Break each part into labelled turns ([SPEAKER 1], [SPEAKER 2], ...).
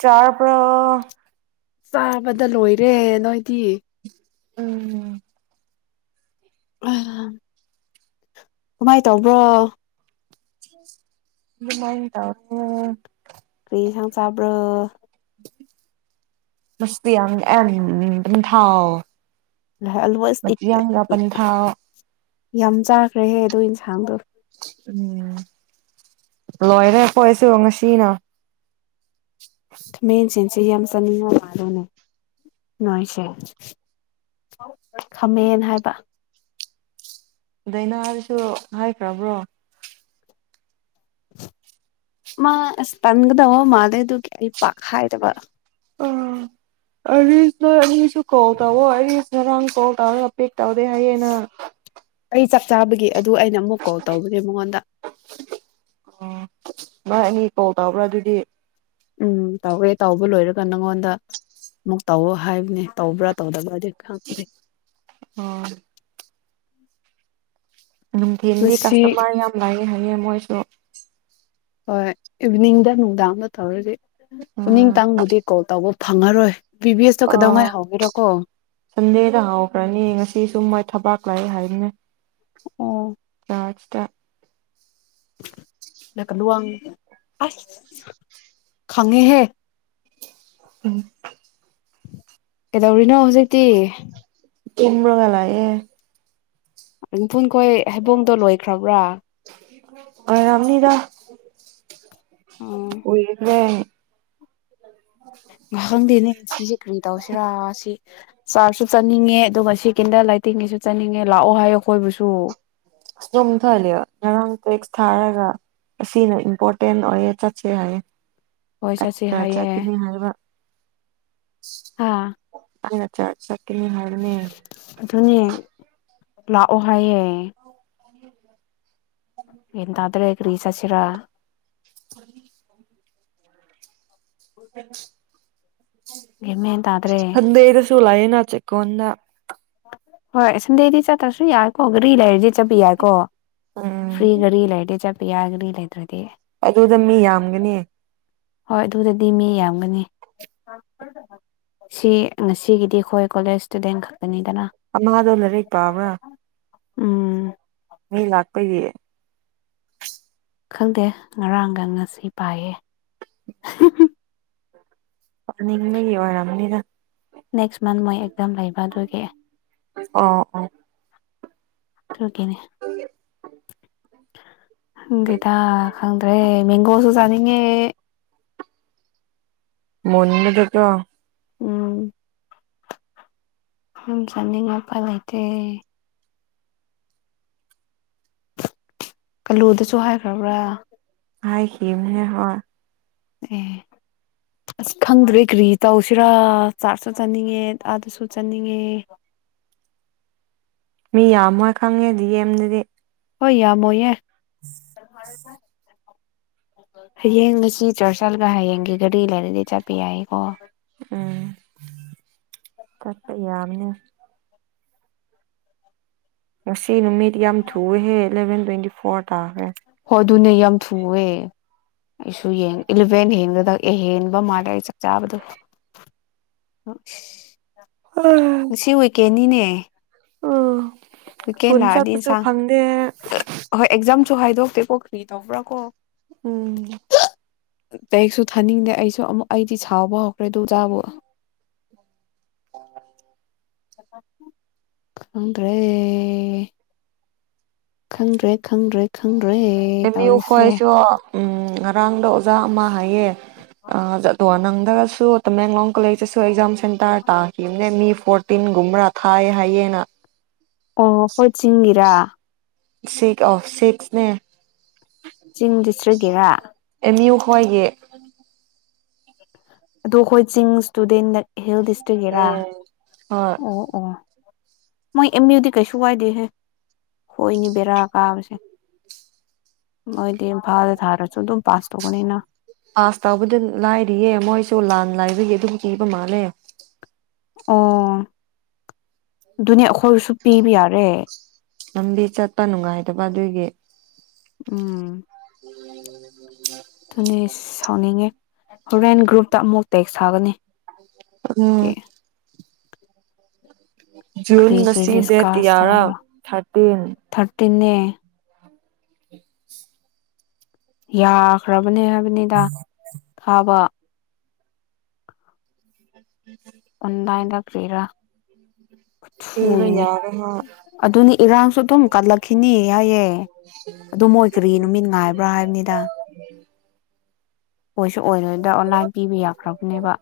[SPEAKER 1] ꯆꯥꯄ꯭ꯔ
[SPEAKER 2] ꯆꯥꯕꯗ ꯂꯣꯏꯔꯦ ꯅꯣꯏꯗꯤ
[SPEAKER 1] ꯎꯝ
[SPEAKER 2] ꯑ ꯀꯃꯥꯏꯅ ꯇꯧꯕ꯭ꯔꯣ
[SPEAKER 1] ꯏꯃꯥꯏ ꯇ
[SPEAKER 2] ꯀꯔꯤꯁꯪ ꯆꯕ꯭ꯔꯣ
[SPEAKER 1] ꯃꯁꯃꯤ ꯊꯥ ꯃꯆꯤ ꯌꯥꯒ ꯄꯟ ꯊꯥ
[SPEAKER 2] ꯌꯥꯝ ꯆꯥꯈ꯭ꯔꯦꯍꯦ ꯑꯗꯨ ꯌꯦꯟꯁꯥꯡꯗꯣ ꯎ
[SPEAKER 1] ꯎꯝ ꯂꯣꯏꯔꯦ ꯐꯣꯏꯁꯨ ꯉꯁꯤꯅ
[SPEAKER 2] ꯃ ꯆ ꯁꯤ ꯌꯥꯝ ꯆꯥꯅꯤꯡꯉ ꯃꯥꯂꯅꯦ ꯅꯣꯏꯁꯦ ꯈꯥꯃꯦꯟ ꯍꯥꯏꯕ
[SPEAKER 1] ꯗꯥꯏꯅꯥꯗꯨꯁꯨ ꯍꯥꯏꯈ꯭ꯔꯕ꯭ꯔꯣ
[SPEAKER 2] ꯃꯥ ꯇꯟꯒꯗꯣ ꯃꯥꯗ ꯇꯨ ꯀꯔꯤ ꯄꯥꯈꯥꯏꯗꯕ
[SPEAKER 1] ꯑ ꯎꯁ ꯎ ꯀꯣꯜ ꯇꯧꯑꯣꯣ ꯍꯥꯏꯗꯤ ꯉꯔꯥꯡ ꯀꯣꯜ ꯇꯧꯔꯒ ꯄꯤꯛ ꯇꯧꯗꯦ ꯍꯥꯏꯌꯦꯦꯅ
[SPEAKER 2] ꯆꯥꯕꯒꯤꯦ ꯑꯗꯨ ꯑꯩꯅ ꯑꯃꯨꯛ ꯀꯣꯜ ꯇꯧꯕꯅꯦ ꯃꯉꯣꯟꯗ
[SPEAKER 1] ꯃꯥꯥꯏ ꯑꯅꯤ ꯀꯣꯜ ꯇꯧꯕ꯭ꯔꯥ ꯑꯗꯨꯗꯤ
[SPEAKER 2] ꯎꯝ ꯇꯧꯋꯦ ꯇꯧꯕ ꯂꯣꯏꯔꯒ ꯅꯪꯉꯣꯟꯗ ꯑꯃꯨꯛ ꯇꯧꯋ ꯍꯥꯏꯕꯅꯦ ꯇꯧꯕ꯭ꯔꯥ ꯇꯧꯗꯕ꯭ꯔꯥꯗꯤ ꯈꯪꯦ
[SPEAKER 1] ꯎꯝ ꯅꯨꯡꯊꯤꯟꯗꯤ
[SPEAKER 2] ꯉꯁꯤ
[SPEAKER 1] ꯀꯁꯇꯃꯔ ꯌꯥꯝ ꯂꯩꯥꯏꯌꯦꯦ ꯍꯥꯏꯪꯉꯦ ꯃꯣꯏꯁꯨ [unintelligible]
[SPEAKER 2] ꯍꯣꯏ ꯏꯚꯤꯅꯤꯡꯗ ꯅꯨꯡꯗꯥꯡ ꯑꯃ ꯇꯧꯔꯁꯤ
[SPEAKER 1] ꯎꯝ
[SPEAKER 2] ꯎꯅꯤꯡꯇꯥꯡꯕꯨꯗꯤ ꯀꯣꯜ ꯇꯧꯕ ꯐꯪꯉꯔꯣꯏ ꯕꯤ ꯕꯤ ꯑꯦꯁꯇꯣ
[SPEAKER 1] ꯑ
[SPEAKER 2] ꯀꯩꯗꯧꯉꯥꯏ ꯍꯧꯒꯦꯔꯀꯣ
[SPEAKER 1] ꯁꯟꯗꯦꯗ ꯍꯥꯎꯈ꯭ꯔꯅꯤ ꯉꯁꯤ ꯁꯨꯝ ꯃꯣꯏ ꯊꯕꯥꯛ ꯥꯏ ꯍꯥꯏꯔꯤꯅꯦ
[SPEAKER 2] ꯑꯣ
[SPEAKER 1] ꯑꯁꯇ
[SPEAKER 2] ꯅ ꯀꯂꯨꯋꯥꯡ ꯑꯁ ꯈꯪꯉꯤꯍꯦ
[SPEAKER 1] ꯎꯝ
[SPEAKER 2] ꯀꯩꯗꯧꯔꯤꯅꯣ ꯍꯧꯖꯤꯛꯇꯤ
[SPEAKER 1] ꯇꯨꯝ꯭ꯔꯣꯒꯂꯌꯦꯦ
[SPEAKER 2] ꯑꯗꯨ ꯄꯨ ꯑꯩꯈꯣꯏ ꯍꯩꯕꯣꯡꯗꯣ ꯂꯣꯏꯈ꯭ꯔꯕ꯭ꯔꯥ
[SPEAKER 1] ꯑꯣꯏꯔꯝꯅꯤꯗ
[SPEAKER 2] ꯎꯝ
[SPEAKER 1] ꯎꯏꯈ꯭ꯔꯦ
[SPEAKER 2] ꯈꯪꯗꯦꯅꯦ ꯁꯤꯁꯦ ꯀꯔꯤ ꯇꯧꯁꯤꯔꯥ ꯁꯤ ꯆꯥꯔꯖꯁꯨ ꯆꯠꯅꯤꯡꯉꯦ ꯑꯗꯨꯒ ꯁꯤ ꯀꯤꯟꯗꯜ ꯂꯥꯏꯇꯤꯡꯉꯁꯨ ꯆꯠꯅꯤꯡꯉꯦ ꯂꯥꯛꯑꯣ ꯍꯥꯏ ꯑꯩꯈꯣꯏꯕꯨꯁꯨ
[SPEAKER 1] ꯑ ꯑꯗꯨꯨꯝꯊꯍꯜꯂꯦꯕ ꯉꯔꯥꯡ ꯇꯦꯛꯁ ꯊꯥꯔꯒ ꯑꯁꯤꯅ ꯏꯝꯄꯣꯔꯇꯦꯟ ꯑꯣꯏꯌꯦꯦ ꯆꯠꯁꯦ ꯍꯥꯏꯌꯦ
[SPEAKER 2] ꯍꯣꯏ
[SPEAKER 1] ꯑꯩ
[SPEAKER 2] ꯆꯠꯁꯤ
[SPEAKER 1] ꯆꯔꯆ
[SPEAKER 2] ꯍꯥꯏꯌꯦ
[SPEAKER 1] ꯆꯠꯀꯅꯤ ꯍꯥꯏꯕ
[SPEAKER 2] ꯍꯥꯥ
[SPEAKER 1] ꯑꯆꯥꯠꯆꯥ ꯀ ꯍꯔꯅꯤ ꯍꯥꯏ
[SPEAKER 2] ꯂꯥꯛꯑꯣꯍꯌꯦꯦ
[SPEAKER 1] ꯑ
[SPEAKER 2] ꯌꯦꯗ꯭ꯔꯦ ꯄꯈ꯭ꯔꯤ ꯆꯆꯔꯥ
[SPEAKER 1] ꯊ ꯑ
[SPEAKER 2] ꯒ꯭ꯌꯥꯟ ꯃꯦꯟ ꯇꯥꯗ꯭ꯔꯦ
[SPEAKER 1] ꯊꯗꯗ ꯁꯨꯂꯏ ꯅꯅꯥꯆꯀ ꯀꯟꯅ
[SPEAKER 2] ꯍꯣꯏ ꯁꯟꯗꯦꯗꯤ ꯆꯠꯇ꯭ꯔꯁꯨ ꯌꯥꯏꯀꯣ ꯒꯥꯔꯤ ꯂꯩꯔꯗꯤ ꯆꯠꯄ ꯌꯥꯏꯀꯣ
[SPEAKER 1] ꯎꯝ
[SPEAKER 2] ꯐꯔꯤꯒꯔꯤ ꯂꯥꯏꯦ ꯆꯠ ꯌꯥꯒꯂ ꯂꯩꯗ꯭ꯔꯦ
[SPEAKER 1] ꯑꯗꯨꯗ ꯃꯤ ꯌꯥꯝꯒꯅꯤ
[SPEAKER 2] ꯍꯣꯏ ꯑꯗꯨꯗꯗꯤ ꯃꯤ ꯌꯥꯝꯒꯅꯤ ꯁꯤ ꯉꯁꯤꯒꯤꯗꯤ ꯑꯩꯈꯣꯏ ꯀꯣꯂꯦꯖ ꯏꯁꯇꯨꯗꯦꯟ ꯈꯛꯇ
[SPEAKER 1] ꯑꯃ ꯑꯗꯣꯅꯔꯦ ꯄꯕꯅꯥ
[SPEAKER 2] ꯎꯝ
[SPEAKER 1] ꯃꯤ ꯂꯥꯛꯄꯒꯤꯌꯦ
[SPEAKER 2] ꯈꯪꯗꯦ ꯉꯔꯥꯡꯒ ꯉꯁꯤ ꯄꯥꯏꯌꯦ
[SPEAKER 1] ꯅꯤꯡꯒꯤ ꯋꯥꯔꯝꯅꯤꯗ
[SPEAKER 2] ꯅꯦꯛꯁ ꯃꯟ ꯃꯣꯏ ꯑꯦꯛꯗꯝꯝ ꯂꯩꯕ ꯑꯗꯨꯒꯤ
[SPEAKER 1] ꯑ ꯑ
[SPEAKER 2] ꯊꯀꯤꯦꯅꯦ ꯗꯤꯦꯗ ꯈꯪꯗ꯭ꯔꯦ ꯃꯦꯡꯒꯣꯁꯨꯖꯥꯅꯤ ꯑ
[SPEAKER 1] ꯃꯅꯗꯀꯣ
[SPEAKER 2] ꯎꯝ ꯑꯗꯨꯝ ꯆꯅꯤꯡꯉꯄꯥ ꯂꯩꯇꯦ ꯑꯂꯨꯗꯁꯨ ꯍꯥꯏꯈ꯭ꯔꯕ꯭ꯔꯥ
[SPEAKER 1] ꯍꯥꯏꯥꯏ ꯍꯝ ꯍꯦ ꯍ
[SPEAKER 2] ꯑꯦ ꯑꯁ ꯈꯪꯗ꯭ꯔꯦ ꯀꯔꯤ ꯇꯧꯁꯤꯔꯥ ꯆꯥꯔꯁꯨ ꯆꯠꯅꯤꯡꯉꯦ ꯑꯥꯗꯁꯨ ꯆꯠꯅꯤꯡꯉꯦ
[SPEAKER 1] ꯃꯤ ꯌꯥꯝꯃꯣꯏ ꯈꯪꯉꯦꯗꯤ ꯌꯦꯦꯝꯗꯗꯤ
[SPEAKER 2] ꯍꯣꯏ ꯌꯥꯝꯃꯣꯌꯦꯦ ꯀꯚꯔ ꯍꯌꯦꯡ ꯉꯁꯤ ꯆꯔꯆꯜꯒ ꯍꯌꯦꯡꯒꯤ ꯒꯥꯔꯤ ꯂꯩꯔꯗꯤ ꯆꯠꯄ ꯌꯥꯏꯀꯣ
[SPEAKER 1] ꯎꯝ ꯀꯄ ꯌꯥꯕꯅꯦ ꯃꯁꯤꯁꯤ ꯅꯨꯃꯤꯠ ꯌꯥꯝ ꯊꯨꯍꯦ ꯑꯦꯂꯚꯦꯟ ꯇ꯭ꯋꯦꯟꯤ ꯐꯣꯔ ꯇꯦ
[SPEAKER 2] ꯑꯗꯨꯅ ꯌꯥꯝ ꯊꯨꯑꯦ ꯑꯩꯁꯨ ꯌꯦꯡ ꯏꯂꯚꯦꯟ ꯍꯦꯟꯒꯗ ꯑꯦ ꯍꯦꯟꯕ ꯃꯥꯗ ꯑꯩ ꯆꯠ ꯆꯥꯕꯗꯣ ꯑ ꯉꯁꯤ ꯋꯀꯦꯅꯤꯅꯦ ꯍ
[SPEAKER 1] ꯑꯥ
[SPEAKER 2] ꯦ ꯍ ꯑꯦ ꯁꯨ ꯍꯥꯏꯗꯣꯛꯇꯦꯀꯣ ꯀ꯭ꯔꯤ ꯇꯧꯕ꯭ꯔꯥ ꯀꯣ
[SPEAKER 1] ꯎꯝ
[SPEAKER 2] ꯀꯦꯛꯁꯨ ꯊꯥꯅꯤꯡꯗꯦ ꯑꯩꯁꯨ ꯑꯃꯨꯛ ꯑꯩꯗꯤ ꯁꯥꯎꯕ ꯍꯧꯈ꯭ꯔꯦ ꯑꯗꯨ ꯑꯣꯖꯥꯕꯨ
[SPEAKER 1] ꯑꯣ
[SPEAKER 2] ꯈꯪꯗ꯭ꯔꯦ ꯈꯪꯗ꯭ꯔꯦ ꯈꯪꯗ꯭ꯔꯦ ꯈꯪ ꯦ ꯇꯧꯔꯤꯁꯦ
[SPEAKER 1] ꯎ ꯉꯔꯥꯡꯗ ꯑꯣꯖꯥ ꯑꯃ ꯍꯥꯏ ꯌꯦ ꯑꯉ ꯅꯪꯗꯒꯁꯨ ꯇꯃꯦꯡꯂꯣꯡ ꯀꯣꯂꯦꯖꯇꯁꯨ ꯑꯦꯛꯖꯥꯝ ꯇ ꯇ ꯃꯤ ꯐꯣꯔꯇꯤꯟꯒꯨꯝꯕ꯭ꯔꯥ ꯊꯥꯏꯑ ꯍꯥꯏꯌꯦꯅ
[SPEAKER 2] ꯑꯣ ꯍꯣꯏ ꯆꯤꯡꯒꯤꯔꯥ
[SPEAKER 1] ꯁꯤ ꯑ ꯁꯤꯠꯁꯅꯦ
[SPEAKER 2] ꯆꯤꯡ ꯗꯤꯁꯇ꯭ꯔꯤꯛꯀꯤꯔꯥ
[SPEAKER 1] ꯃꯣꯏꯒꯤ
[SPEAKER 2] ꯑꯗꯣ ꯑꯩꯈꯣꯏ ꯆꯤꯡ ꯏꯁꯇꯨꯗꯦꯟ ꯍꯦꯜꯗꯤꯁꯇꯛ ꯏꯔꯥ
[SPEAKER 1] ꯎꯝ ꯍꯣꯏ
[SPEAKER 2] ꯑꯣ ꯑꯣ ꯃꯣꯏ ꯑꯦꯝ ꯌꯨꯗꯤ ꯀꯩꯁꯨ ꯀꯏꯗꯦꯍꯦ ꯈꯣꯏꯅꯤ ꯕꯦꯔꯥ ꯀꯥꯕꯁꯦ ꯃꯣꯏꯗꯤ ꯏꯝꯐꯥꯜꯗ ꯊꯥꯔꯁꯨ ꯑꯗꯨꯝ ꯄꯥꯁ ꯇꯧꯕꯅꯤꯅ
[SPEAKER 1] ꯑꯥꯁ ꯇꯥꯎꯕꯗ ꯂꯥꯏꯔꯤꯌꯦ ꯃꯣꯏꯁꯨ ꯂꯥꯟ ꯂꯥꯏꯕꯒꯤ ꯑꯗꯨꯝ ꯀꯤꯕ ꯃꯥꯜꯂꯦ
[SPEAKER 2] ꯑꯣ ꯑꯗꯨꯅꯦ ꯑꯩꯈꯣꯏꯁꯨ ꯄꯤꯕ ꯌꯥꯔꯦ
[SPEAKER 1] ꯂꯝꯕꯤ ꯆꯠꯄ ꯅꯨꯡꯉꯥꯏꯇꯕ ꯑꯗꯨꯒꯤ
[SPEAKER 2] ꯎꯝ ꯁꯥꯎꯅꯤꯡꯉꯦ ꯍꯣꯔꯦꯟ ꯒ꯭ꯔꯨꯞꯇ ꯑꯃꯨ ꯇꯦꯛ ꯁꯥꯒꯅꯤ
[SPEAKER 1] ꯎꯝ ꯖꯨꯟ
[SPEAKER 2] ꯀꯔꯤ ꯀꯔꯤ
[SPEAKER 1] ꯉꯁꯤ ꯗꯦꯠ
[SPEAKER 2] ꯗꯤꯁꯀꯥꯁ
[SPEAKER 1] ꯌꯥꯔꯥ
[SPEAKER 2] ꯇꯧꯕ꯭ꯔꯥ
[SPEAKER 1] ꯊꯥꯔꯇꯤꯟ
[SPEAKER 2] ꯊꯥꯔꯇꯤꯟꯅꯦ ꯌꯥꯈꯔ ꯊꯕꯅꯦ ꯍꯥꯏꯕꯅꯤꯗ ꯊꯥꯕ
[SPEAKER 1] ꯎꯝꯝ
[SPEAKER 2] ꯑꯣꯟꯗꯥꯏꯟꯗ ꯀ꯭ꯔꯤꯔꯥ
[SPEAKER 1] ꯄꯤꯕ
[SPEAKER 2] ꯊꯨꯏꯅꯦ
[SPEAKER 1] ꯌꯥꯔꯦ ꯍꯣꯏ
[SPEAKER 2] ꯑꯗꯨꯅꯤ ꯏꯔꯥꯡꯁꯨ ꯑꯗꯨꯝ ꯀꯠꯂꯛꯈꯤꯅꯤ ꯌꯥꯏꯑꯦ ꯑꯗꯨ ꯃꯣꯏ ꯀꯔꯤ ꯅꯨꯃꯤꯠ ꯉꯥꯏꯕ꯭ꯔꯥ ꯍꯥꯏꯕꯅꯤꯗ ꯑꯣꯏꯣꯏꯁꯨ ꯑꯣꯏꯔꯣꯏꯗ꯭ꯔ ꯑꯣꯟꯂꯥꯏꯟ ꯄꯤꯕ ꯌꯥꯈ꯭ꯔꯕꯅꯦꯕ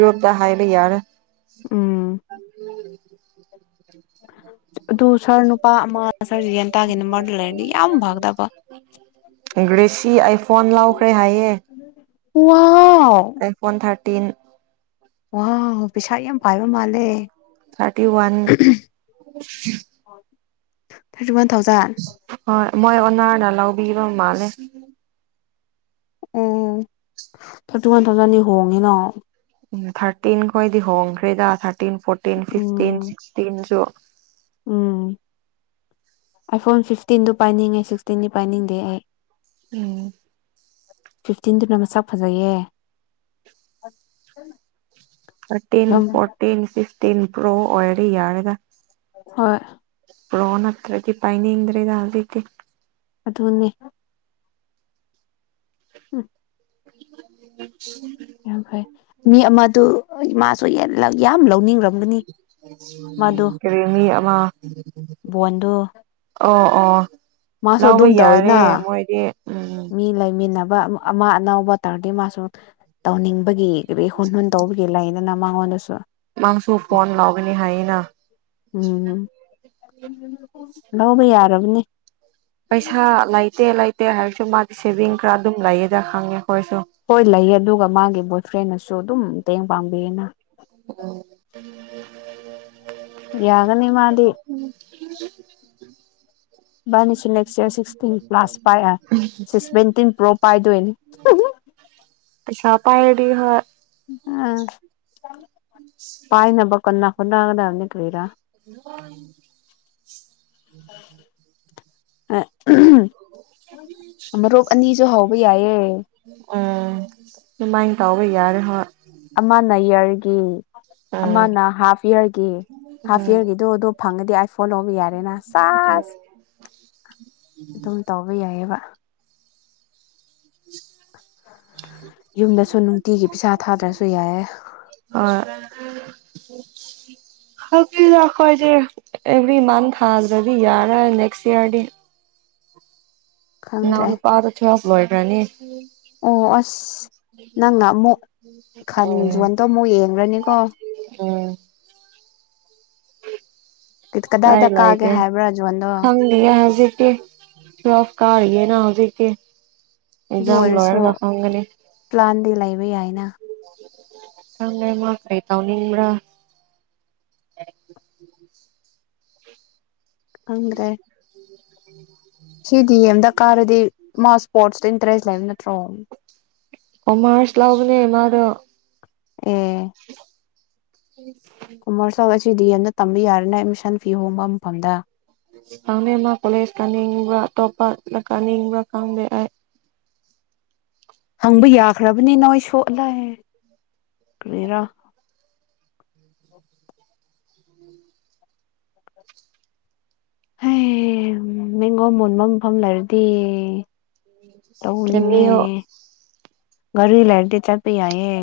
[SPEAKER 1] ꯑꯣꯗ ꯍꯥꯏ ꯂꯩ ꯌꯔ
[SPEAKER 2] ꯎꯝ ꯑꯗꯨ ꯁꯔ ꯅꯨꯄꯥ ꯑꯃ ꯁꯥꯔ ꯖꯤꯌꯥꯟꯇꯥꯒꯤ ꯅꯝꯕꯔꯗꯨ ꯂꯩꯔꯗꯤ ꯌꯥꯝ ꯐꯒꯗꯕ
[SPEAKER 1] ꯏꯦꯁꯤ ꯑ ꯐꯣꯟ ꯂꯥꯎ ꯐꯔꯩ ꯍꯥꯏꯌꯦ
[SPEAKER 2] ꯋꯥ
[SPEAKER 1] ꯑꯦ ꯐꯣꯟ ꯊꯥꯔꯇ ꯇꯤꯟ
[SPEAKER 2] ꯑꯣ ꯄꯁꯥ ꯌꯥꯝ ꯄꯥꯏꯕ ꯃꯥꯜꯦ ꯄ꯭ꯂꯦ
[SPEAKER 1] thirty one
[SPEAKER 2] thirty one thousand
[SPEAKER 1] ꯍꯣꯏ ꯃꯣꯏ ꯑꯣꯅꯥꯅ ꯂꯧꯕꯤꯕ ꯃꯥꯜꯂꯦ
[SPEAKER 2] ꯎꯝ ꯊꯥꯔꯇꯤ ꯋꯥꯟ ꯊꯥꯎꯖꯟꯗꯤ ꯍꯣꯡꯉꯤꯅꯣ
[SPEAKER 1] ꯎ ꯊꯥꯔꯇꯤꯟ ꯈꯣꯏꯗꯤ ꯍꯣꯡꯈ꯭ꯔꯦꯗ ꯊꯥꯔ ꯐꯇ ꯐꯣꯔꯇ ꯐꯇ
[SPEAKER 2] ꯎꯝ
[SPEAKER 1] ꯁꯤꯇꯁꯨ
[SPEAKER 2] ꯎꯝ ꯑꯩ ꯐꯣꯟ ꯐꯤꯐꯇꯤꯟꯗꯨ ꯄꯥꯏꯅꯤꯡꯉꯦ ꯁꯤꯛꯁꯇꯤꯟꯗꯤ ꯄꯥꯏꯅꯤꯡꯗꯦ ꯑꯩ
[SPEAKER 1] ꯎꯝ
[SPEAKER 2] ꯐꯤꯐꯇꯤꯟꯗꯨꯅ ꯃꯁꯛ ꯐꯖꯩꯌꯦ
[SPEAKER 1] ꯊꯔꯇꯤꯟ
[SPEAKER 2] ꯌꯥꯝ
[SPEAKER 1] ꯐꯣꯔꯇꯤꯟ ꯐꯇ ꯇꯤꯟ ꯄ꯭ꯔꯣ ꯑꯣꯔꯔ ꯌꯥꯔꯒ
[SPEAKER 2] ꯍꯣꯏ
[SPEAKER 1] ꯄꯣꯟꯠꯇ꯭ꯔꯗꯤ ꯄꯥꯏꯅꯤ ꯏꯗ꯭ꯔꯦꯗꯜꯗꯗꯤ
[SPEAKER 2] ꯑꯗꯨꯅꯦ ꯎꯝ
[SPEAKER 1] [unintelligible]
[SPEAKER 2] ꯌꯥꯝ ꯐꯩ ꯃꯤ ꯑꯃꯗꯨ ꯃꯥꯁꯨ ꯌꯥꯝ ꯂꯧꯅꯤꯡꯈ꯭ꯔꯕ
[SPEAKER 1] ꯀꯔꯤ ꯃꯤ ꯑꯃ
[SPEAKER 2] ꯕꯣꯟꯗꯣ
[SPEAKER 1] ꯑꯣ ꯑꯣ
[SPEAKER 2] ꯃꯥꯁꯨ
[SPEAKER 1] ꯂꯥꯎꯕ
[SPEAKER 2] ꯑꯗꯨꯝ
[SPEAKER 1] ꯌꯥꯔꯦ
[SPEAKER 2] ꯇꯧꯋꯤꯅ
[SPEAKER 1] ꯃꯣꯏꯗꯤ ꯎꯝ
[SPEAKER 2] ꯃꯤ ꯂꯩꯃꯤꯟꯅ ꯑꯃ ꯑꯅꯕ ꯇꯥꯔꯗꯤ ꯃꯥꯁꯨ ꯇꯧꯅꯤꯡꯕꯒꯤ ꯏ ꯍꯣꯏ ꯍꯟꯗꯥꯎꯕꯒꯦ ꯂꯩꯥꯏꯅ ꯅ ꯃꯥꯡꯉꯣꯟꯅꯁꯨ
[SPEAKER 1] ꯃꯥꯡꯁꯨ ꯐꯣꯟ ꯂꯥꯎꯒꯅꯤ ꯍꯥꯏꯌꯦꯅ
[SPEAKER 2] ꯎꯝ ꯂꯧꯕ ꯌꯥꯔꯕꯅꯤ
[SPEAKER 1] ꯄꯩꯁꯥ ꯂꯩꯇꯦ ꯑꯠꯇꯦ ꯍꯥꯏꯔꯁꯨ ꯃꯥꯗꯤ ꯁꯦꯚꯤꯡ ꯈꯔ ꯑꯗꯨꯝ ꯂꯩꯌꯦꯗ ꯈꯪꯉꯦ ꯑꯩꯈꯣꯏꯁꯨ
[SPEAKER 2] ꯍꯣꯏ ꯂꯩꯌꯦ ꯑꯗꯨꯒ ꯃꯥꯒꯤ ꯕꯣꯏ ꯐ꯭ꯔꯦꯟꯅꯁꯨ ꯁꯣ ꯑꯗꯨꯝ ꯇꯦꯡ ꯄꯥꯡꯝꯕꯤꯅ
[SPEAKER 1] [unintelligible]
[SPEAKER 2] ꯌꯥꯒꯅꯤ ꯃꯥꯗꯤ ꯕꯥꯅꯤꯁꯤ ꯅꯦꯛꯁ ꯏꯌꯥꯔ ꯁꯤꯛꯁꯇꯤꯟ ꯄ꯭ꯂꯥꯁ ꯄꯥꯏꯑ ꯁꯤ ꯁꯚꯦꯟꯇꯤꯟ ꯄ꯭ꯔꯣ ꯄꯥꯏꯗꯣꯏꯅꯤ
[SPEAKER 1] ꯄꯥꯏꯔꯤ ꯍ
[SPEAKER 2] ꯎ ꯄꯥꯏꯅꯝꯕ ꯀꯟꯅ ꯈꯨꯟꯅꯥꯒꯗꯅꯤ ꯀꯔꯥ ꯑꯣ ꯃꯔꯣꯛ ꯑꯅꯤꯁꯨ ꯍꯧꯕ ꯌꯥꯏꯑꯦ
[SPEAKER 1] ꯎꯝ ꯑꯗꯨꯃꯥꯏꯅ ꯇꯧꯕ ꯌꯥꯔꯦ ꯍꯣꯏ
[SPEAKER 2] ꯑꯃꯅꯥꯌꯥꯔꯒꯤ
[SPEAKER 1] ꯎꯝ
[SPEAKER 2] ꯑꯃꯅ ꯍꯥꯐ ꯏꯌꯥꯔꯒꯤ
[SPEAKER 1] ꯎꯝ
[SPEAKER 2] ꯍꯥꯐ
[SPEAKER 1] ꯎꯝ
[SPEAKER 2] ꯏꯌꯥꯔꯒꯤꯗꯣ ꯑꯗꯨꯣ ꯐꯪꯉꯗꯤ ꯗ ꯐꯣ ꯂꯧꯕ ꯌꯥꯔꯦꯅ ꯆ ꯑꯗꯨꯝ ꯇꯧꯕ ꯌꯥꯏꯑꯕ ꯌꯨꯝꯗꯁꯨ ꯅꯨꯡꯇꯤꯒꯤ ꯄꯩꯤꯁꯥ ꯊꯥꯗ꯭ꯔꯁꯨ ꯌꯥꯑꯦ
[SPEAKER 1] ꯍꯧꯈꯣꯏꯗꯤ ꯑꯦꯚ꯭ꯔꯤ ꯃꯟꯊ ꯍꯥꯏꯗ꯭ꯔꯗꯤ ꯌꯥꯔ ꯅꯦꯛꯁ ꯏꯌꯥꯔꯗꯤ
[SPEAKER 2] ꯈꯪꯗ꯭ꯔꯦ
[SPEAKER 1] ꯅꯎꯅ ꯄꯥꯔ ꯊ ꯃꯣꯏ ꯄ꯭ꯔꯥꯅꯤ
[SPEAKER 2] ꯑꯣ ꯑꯁ ꯅꯪꯅ ꯑꯃꯨꯛ
[SPEAKER 1] ꯎꯝ
[SPEAKER 2] ꯈꯟꯖꯣꯟꯗꯣ ꯑꯃꯨꯛ ꯌꯦꯡ꯭ꯔꯅꯤꯀꯣ
[SPEAKER 1] ꯎ ꯄꯥꯏ
[SPEAKER 2] ꯀꯗꯥꯏꯗ ꯀꯥꯒꯦ
[SPEAKER 1] ꯂꯥꯛꯑꯒꯦ
[SPEAKER 2] ꯍꯥꯏꯕ꯭ꯔꯥ ꯖꯣꯟꯗꯣ
[SPEAKER 1] ꯈꯪꯅꯤꯖꯤ ꯆꯣꯐ ꯀꯥꯔꯦꯅ ꯍꯧꯖꯤ ꯀ
[SPEAKER 2] ꯑꯗꯨ ꯑꯣꯏꯔꯁꯨ ꯄ꯭ꯂꯥꯟꯗꯤ ꯂꯩꯕ ꯌꯥꯏꯅ
[SPEAKER 1] ꯆꯗꯥꯏ ꯃꯥ ꯀꯔꯤ ꯇꯥꯎꯅꯤ ꯑꯦ
[SPEAKER 2] ꯑꯗ꯭ꯔꯦ
[SPEAKER 1] ꯎ
[SPEAKER 2] ꯁꯤꯗꯤ ꯑꯦꯝꯗ ꯀꯥꯔꯗꯤ ꯃꯥ ꯏꯁꯄꯣꯔꯠꯁꯇ ꯇ꯭ꯔꯁ ꯂꯩꯝ ꯅꯠꯇ꯭ꯔꯣ
[SPEAKER 1] ꯀꯃꯔꯁ ꯂꯥꯎꯕꯅꯦ ꯃꯥꯗꯣ
[SPEAKER 2] ꯎꯝ ꯀꯨꯝꯃꯔ ꯁꯒ ꯁꯤꯗꯤ ꯑꯦꯝꯗ ꯇꯝꯕ ꯌꯥꯔꯦꯅ ꯑꯦꯠꯃꯤꯁꯟ ꯐꯤ ꯍꯣꯡꯕ ꯃꯐꯝꯗ
[SPEAKER 1] ꯑꯅꯦ ꯃꯥ ꯀꯂꯦꯖ ꯀꯅꯤꯡꯕ ꯇꯣꯞ ꯀꯥꯅꯤꯡꯕ ꯀꯥꯝꯂ ꯑꯩ
[SPEAKER 2] ꯍꯪꯕ ꯌꯥꯈ꯭ꯔꯕꯅꯤ ꯅꯣꯏ ꯁꯣꯂꯑꯦ ꯀꯦꯔꯥ ꯑꯣ ꯍꯌꯦ ꯃꯤꯡꯒꯣꯟ ꯃꯨꯟꯕ ꯃꯐꯝ ꯂꯩꯔꯗꯤ
[SPEAKER 1] ꯔꯃꯤꯌꯣ
[SPEAKER 2] ꯒꯥ ꯂꯩꯔꯗꯤ ꯆꯠꯄ ꯌꯥꯏꯌꯦ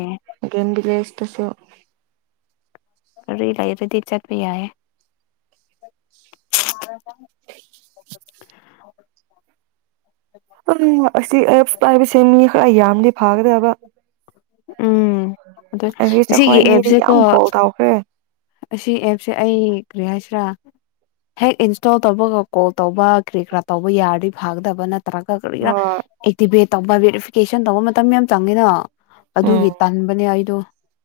[SPEAKER 1] ꯒꯦꯝꯕꯤꯂꯦꯁ ꯇꯁꯨ
[SPEAKER 2] ꯔꯤ ꯂꯩꯔꯗꯤ ꯆꯠꯄꯤ ꯌꯥꯌꯦ
[SPEAKER 1] ꯑꯝ ꯑꯁꯤ ꯑꯁꯤ ꯑꯦ ꯇꯥꯔ ꯄ ꯁꯦꯅꯤ ꯀꯔ ꯌꯥꯝꯗꯤ ꯐꯥꯒ꯭ꯔꯦꯕ
[SPEAKER 2] ꯎꯝ ꯑꯗꯨ
[SPEAKER 1] ꯑꯩꯒꯤ
[SPEAKER 2] ꯑꯁꯤꯒꯤ
[SPEAKER 1] ꯆꯈꯣꯏꯅꯤꯗꯤ
[SPEAKER 2] ꯑꯦꯞꯁꯦꯀꯣ
[SPEAKER 1] ꯌꯥꯝ ꯀꯣꯜ ꯊꯥꯎꯈ꯭ꯔꯦ
[SPEAKER 2] ꯑꯁꯤ ꯑꯦꯞꯁꯦ ꯑꯩ ꯀꯔꯤ ꯍꯥꯏꯁꯤꯔꯥ ꯍꯦꯛ ꯏꯟꯁꯇꯣꯜ ꯇꯧꯕꯒ ꯀꯣꯜ ꯇꯧꯕ ꯀꯔꯤ ꯀꯔꯥ ꯇꯧꯕ ꯌꯥꯔꯗꯤ ꯐꯥꯒꯗꯕ ꯅꯠꯇ꯭ꯔꯥ ꯭ꯔ ꯀ ꯀꯔ
[SPEAKER 1] ꯍꯣꯏ
[SPEAKER 2] ꯏꯗꯤꯕ ꯇꯧꯕ ꯕꯦꯔꯤꯐꯤꯀꯦꯁꯟ ꯇꯧꯕ ꯃꯇꯝ ꯌꯥꯝ ꯆꯪꯉꯤꯅꯣ
[SPEAKER 1] ꯎꯝ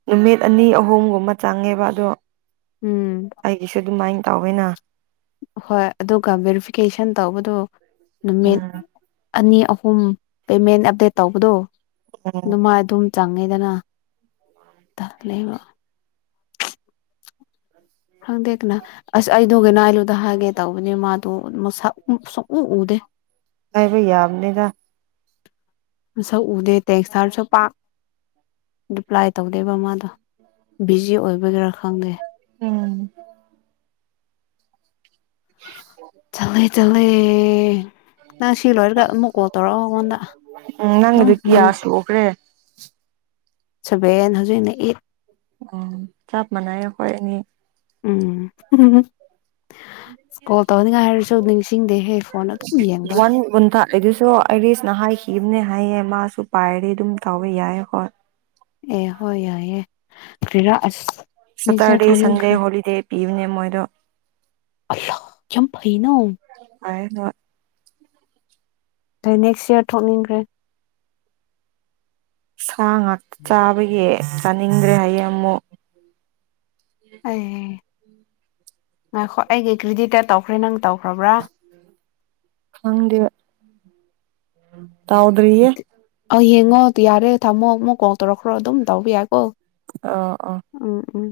[SPEAKER 1] ꯅꯨꯃꯤꯠ ꯑꯅꯤ ꯑꯍꯨꯝꯒꯨꯝꯕ ꯆꯪꯉꯦꯕ ꯑꯗꯣ
[SPEAKER 2] ꯎꯝ
[SPEAKER 1] ꯑꯩꯒꯤꯁꯨ ꯑꯗꯨꯝ ꯃꯥꯏ ꯇꯥꯋꯏꯅ
[SPEAKER 2] ꯍꯣꯏ ꯑꯗꯨꯒ ꯚꯦꯔꯤꯐꯤꯀꯦꯁꯟ ꯇꯧꯕꯗꯨ ꯅꯨꯃꯤꯠ
[SPEAKER 1] ꯎꯝ
[SPEAKER 2] ꯑꯅꯤ ꯑꯨꯝ ꯄꯦꯃꯦꯟ ꯑꯞꯗꯦꯠ ꯇꯧꯕꯗꯣ
[SPEAKER 1] ꯎꯝ
[SPEAKER 2] ꯅꯃꯥꯏ ꯑꯗꯨꯝ ꯆꯪꯉꯦꯗꯅ ꯊꯂꯕ ꯈꯪꯗꯦ ꯀꯅ ꯑꯁ ꯑꯩꯗꯒ ꯅꯥꯏꯂꯨꯗ ꯍꯥꯏꯒꯦ ꯇꯧꯕꯅꯤ ꯃꯥꯗꯣ ꯁꯨꯡꯎ ꯎꯗꯦ
[SPEAKER 1] ꯑꯕꯩ ꯌꯥꯝꯅꯤꯗ
[SPEAKER 2] ꯃꯁꯛ ꯎꯗꯦ ꯇꯦꯛꯁꯇꯔꯁꯨ ꯄꯥꯛ ꯄ꯭ꯂꯥꯏ ꯇꯧꯗꯦꯕ ꯃꯥꯗꯣ ꯕꯤꯖꯤ ꯑꯣꯏꯕꯒꯔꯥ ꯑ ꯈꯪꯒꯦ
[SPEAKER 1] ꯎꯝ
[SPEAKER 2] ꯆꯠꯂꯦ ꯆꯠꯂꯦ ꯅꯪ ꯁꯤ ꯂꯣꯏꯔꯒ ꯑꯃꯨꯛ ꯀꯣꯜ ꯇꯧꯔꯛꯑꯣ ꯑꯩꯉꯣꯟꯗ
[SPEAKER 1] ꯎꯝ
[SPEAKER 2] ꯑꯗꯨꯝ
[SPEAKER 1] ꯅꯪꯒꯤꯗꯨ ꯀꯌꯥ ꯁꯨꯈ꯭ꯔꯦ
[SPEAKER 2] ꯁꯚꯦꯟ ꯍꯧꯖꯤꯛꯅ ꯑꯩꯠ
[SPEAKER 1] ꯑꯣ ꯆꯞ ꯃꯅꯥꯏ ꯍ ꯑꯦꯅꯦ
[SPEAKER 2] ꯎꯝ ꯀꯣꯜ ꯇꯧꯅꯤꯡꯉꯥꯏ ꯍꯥꯏꯔꯁꯨ ꯅꯤꯡꯁꯤꯡꯗꯦꯍꯦ ꯐꯣꯟ ꯑꯗꯨꯝ ꯌꯦꯡꯕ
[SPEAKER 1] ꯋꯥꯟꯨꯟꯊꯗꯤꯁꯨ ꯑꯩꯗꯤꯁ ꯅꯍꯥꯏ ꯌꯅꯦ ꯍꯥꯏꯌꯦ ꯃꯥꯁꯨ ꯄꯥꯏꯔꯤ ꯑꯗꯨꯝ ꯇꯧꯋ ꯌꯥꯏꯀꯣ
[SPEAKER 2] ꯑꯦ ꯍꯣꯏ ꯌꯥꯏ ꯑꯦ ꯀꯔꯤꯔ
[SPEAKER 1] ꯁꯇꯥꯥꯔꯗꯤ ꯁꯟꯗꯦ ꯍꯣꯂꯤ ꯗꯦ ꯄꯤꯕꯅꯦ ꯃꯣꯏꯗꯣ
[SPEAKER 2] ꯑ ꯀꯝ ꯐꯩꯅ
[SPEAKER 1] ꯍꯥꯏꯅ
[SPEAKER 2] ꯑꯩ ꯅꯦꯛꯁ ꯏꯌꯥꯔ ꯊꯣꯛꯅꯤꯡꯈ꯭ꯔꯦ
[SPEAKER 1] ꯐ ꯉꯥꯛ ꯆꯥꯕꯒꯤ ꯅꯤꯡꯗ꯭ꯔꯦ ꯑꯌꯦꯃꯣ
[SPEAKER 2] ꯑꯦ ꯉꯥꯏꯈꯣ ꯑꯩꯒꯤ ꯀ꯭ꯔꯤꯗꯤꯠꯇ ꯇꯧꯈ꯭ꯔꯦ ꯅꯪ ꯇꯧꯈ꯭ꯔꯕ꯭ꯔꯥ
[SPEAKER 1] ꯈꯪꯗꯤ ꯇꯥꯎꯗ꯭ꯔꯤ
[SPEAKER 2] ꯉꯣ ꯌꯥꯔꯦ ꯊꯝꯃꯣ ꯑꯃꯨꯛ ꯀꯣꯜ ꯇꯧꯔꯛꯈ꯭ꯔꯣ ꯑꯗꯨꯝ ꯇꯧꯕ ꯌꯥꯀꯣ
[SPEAKER 1] ꯑꯥ ꯑꯥ
[SPEAKER 2] ꯎꯝ ꯎꯝ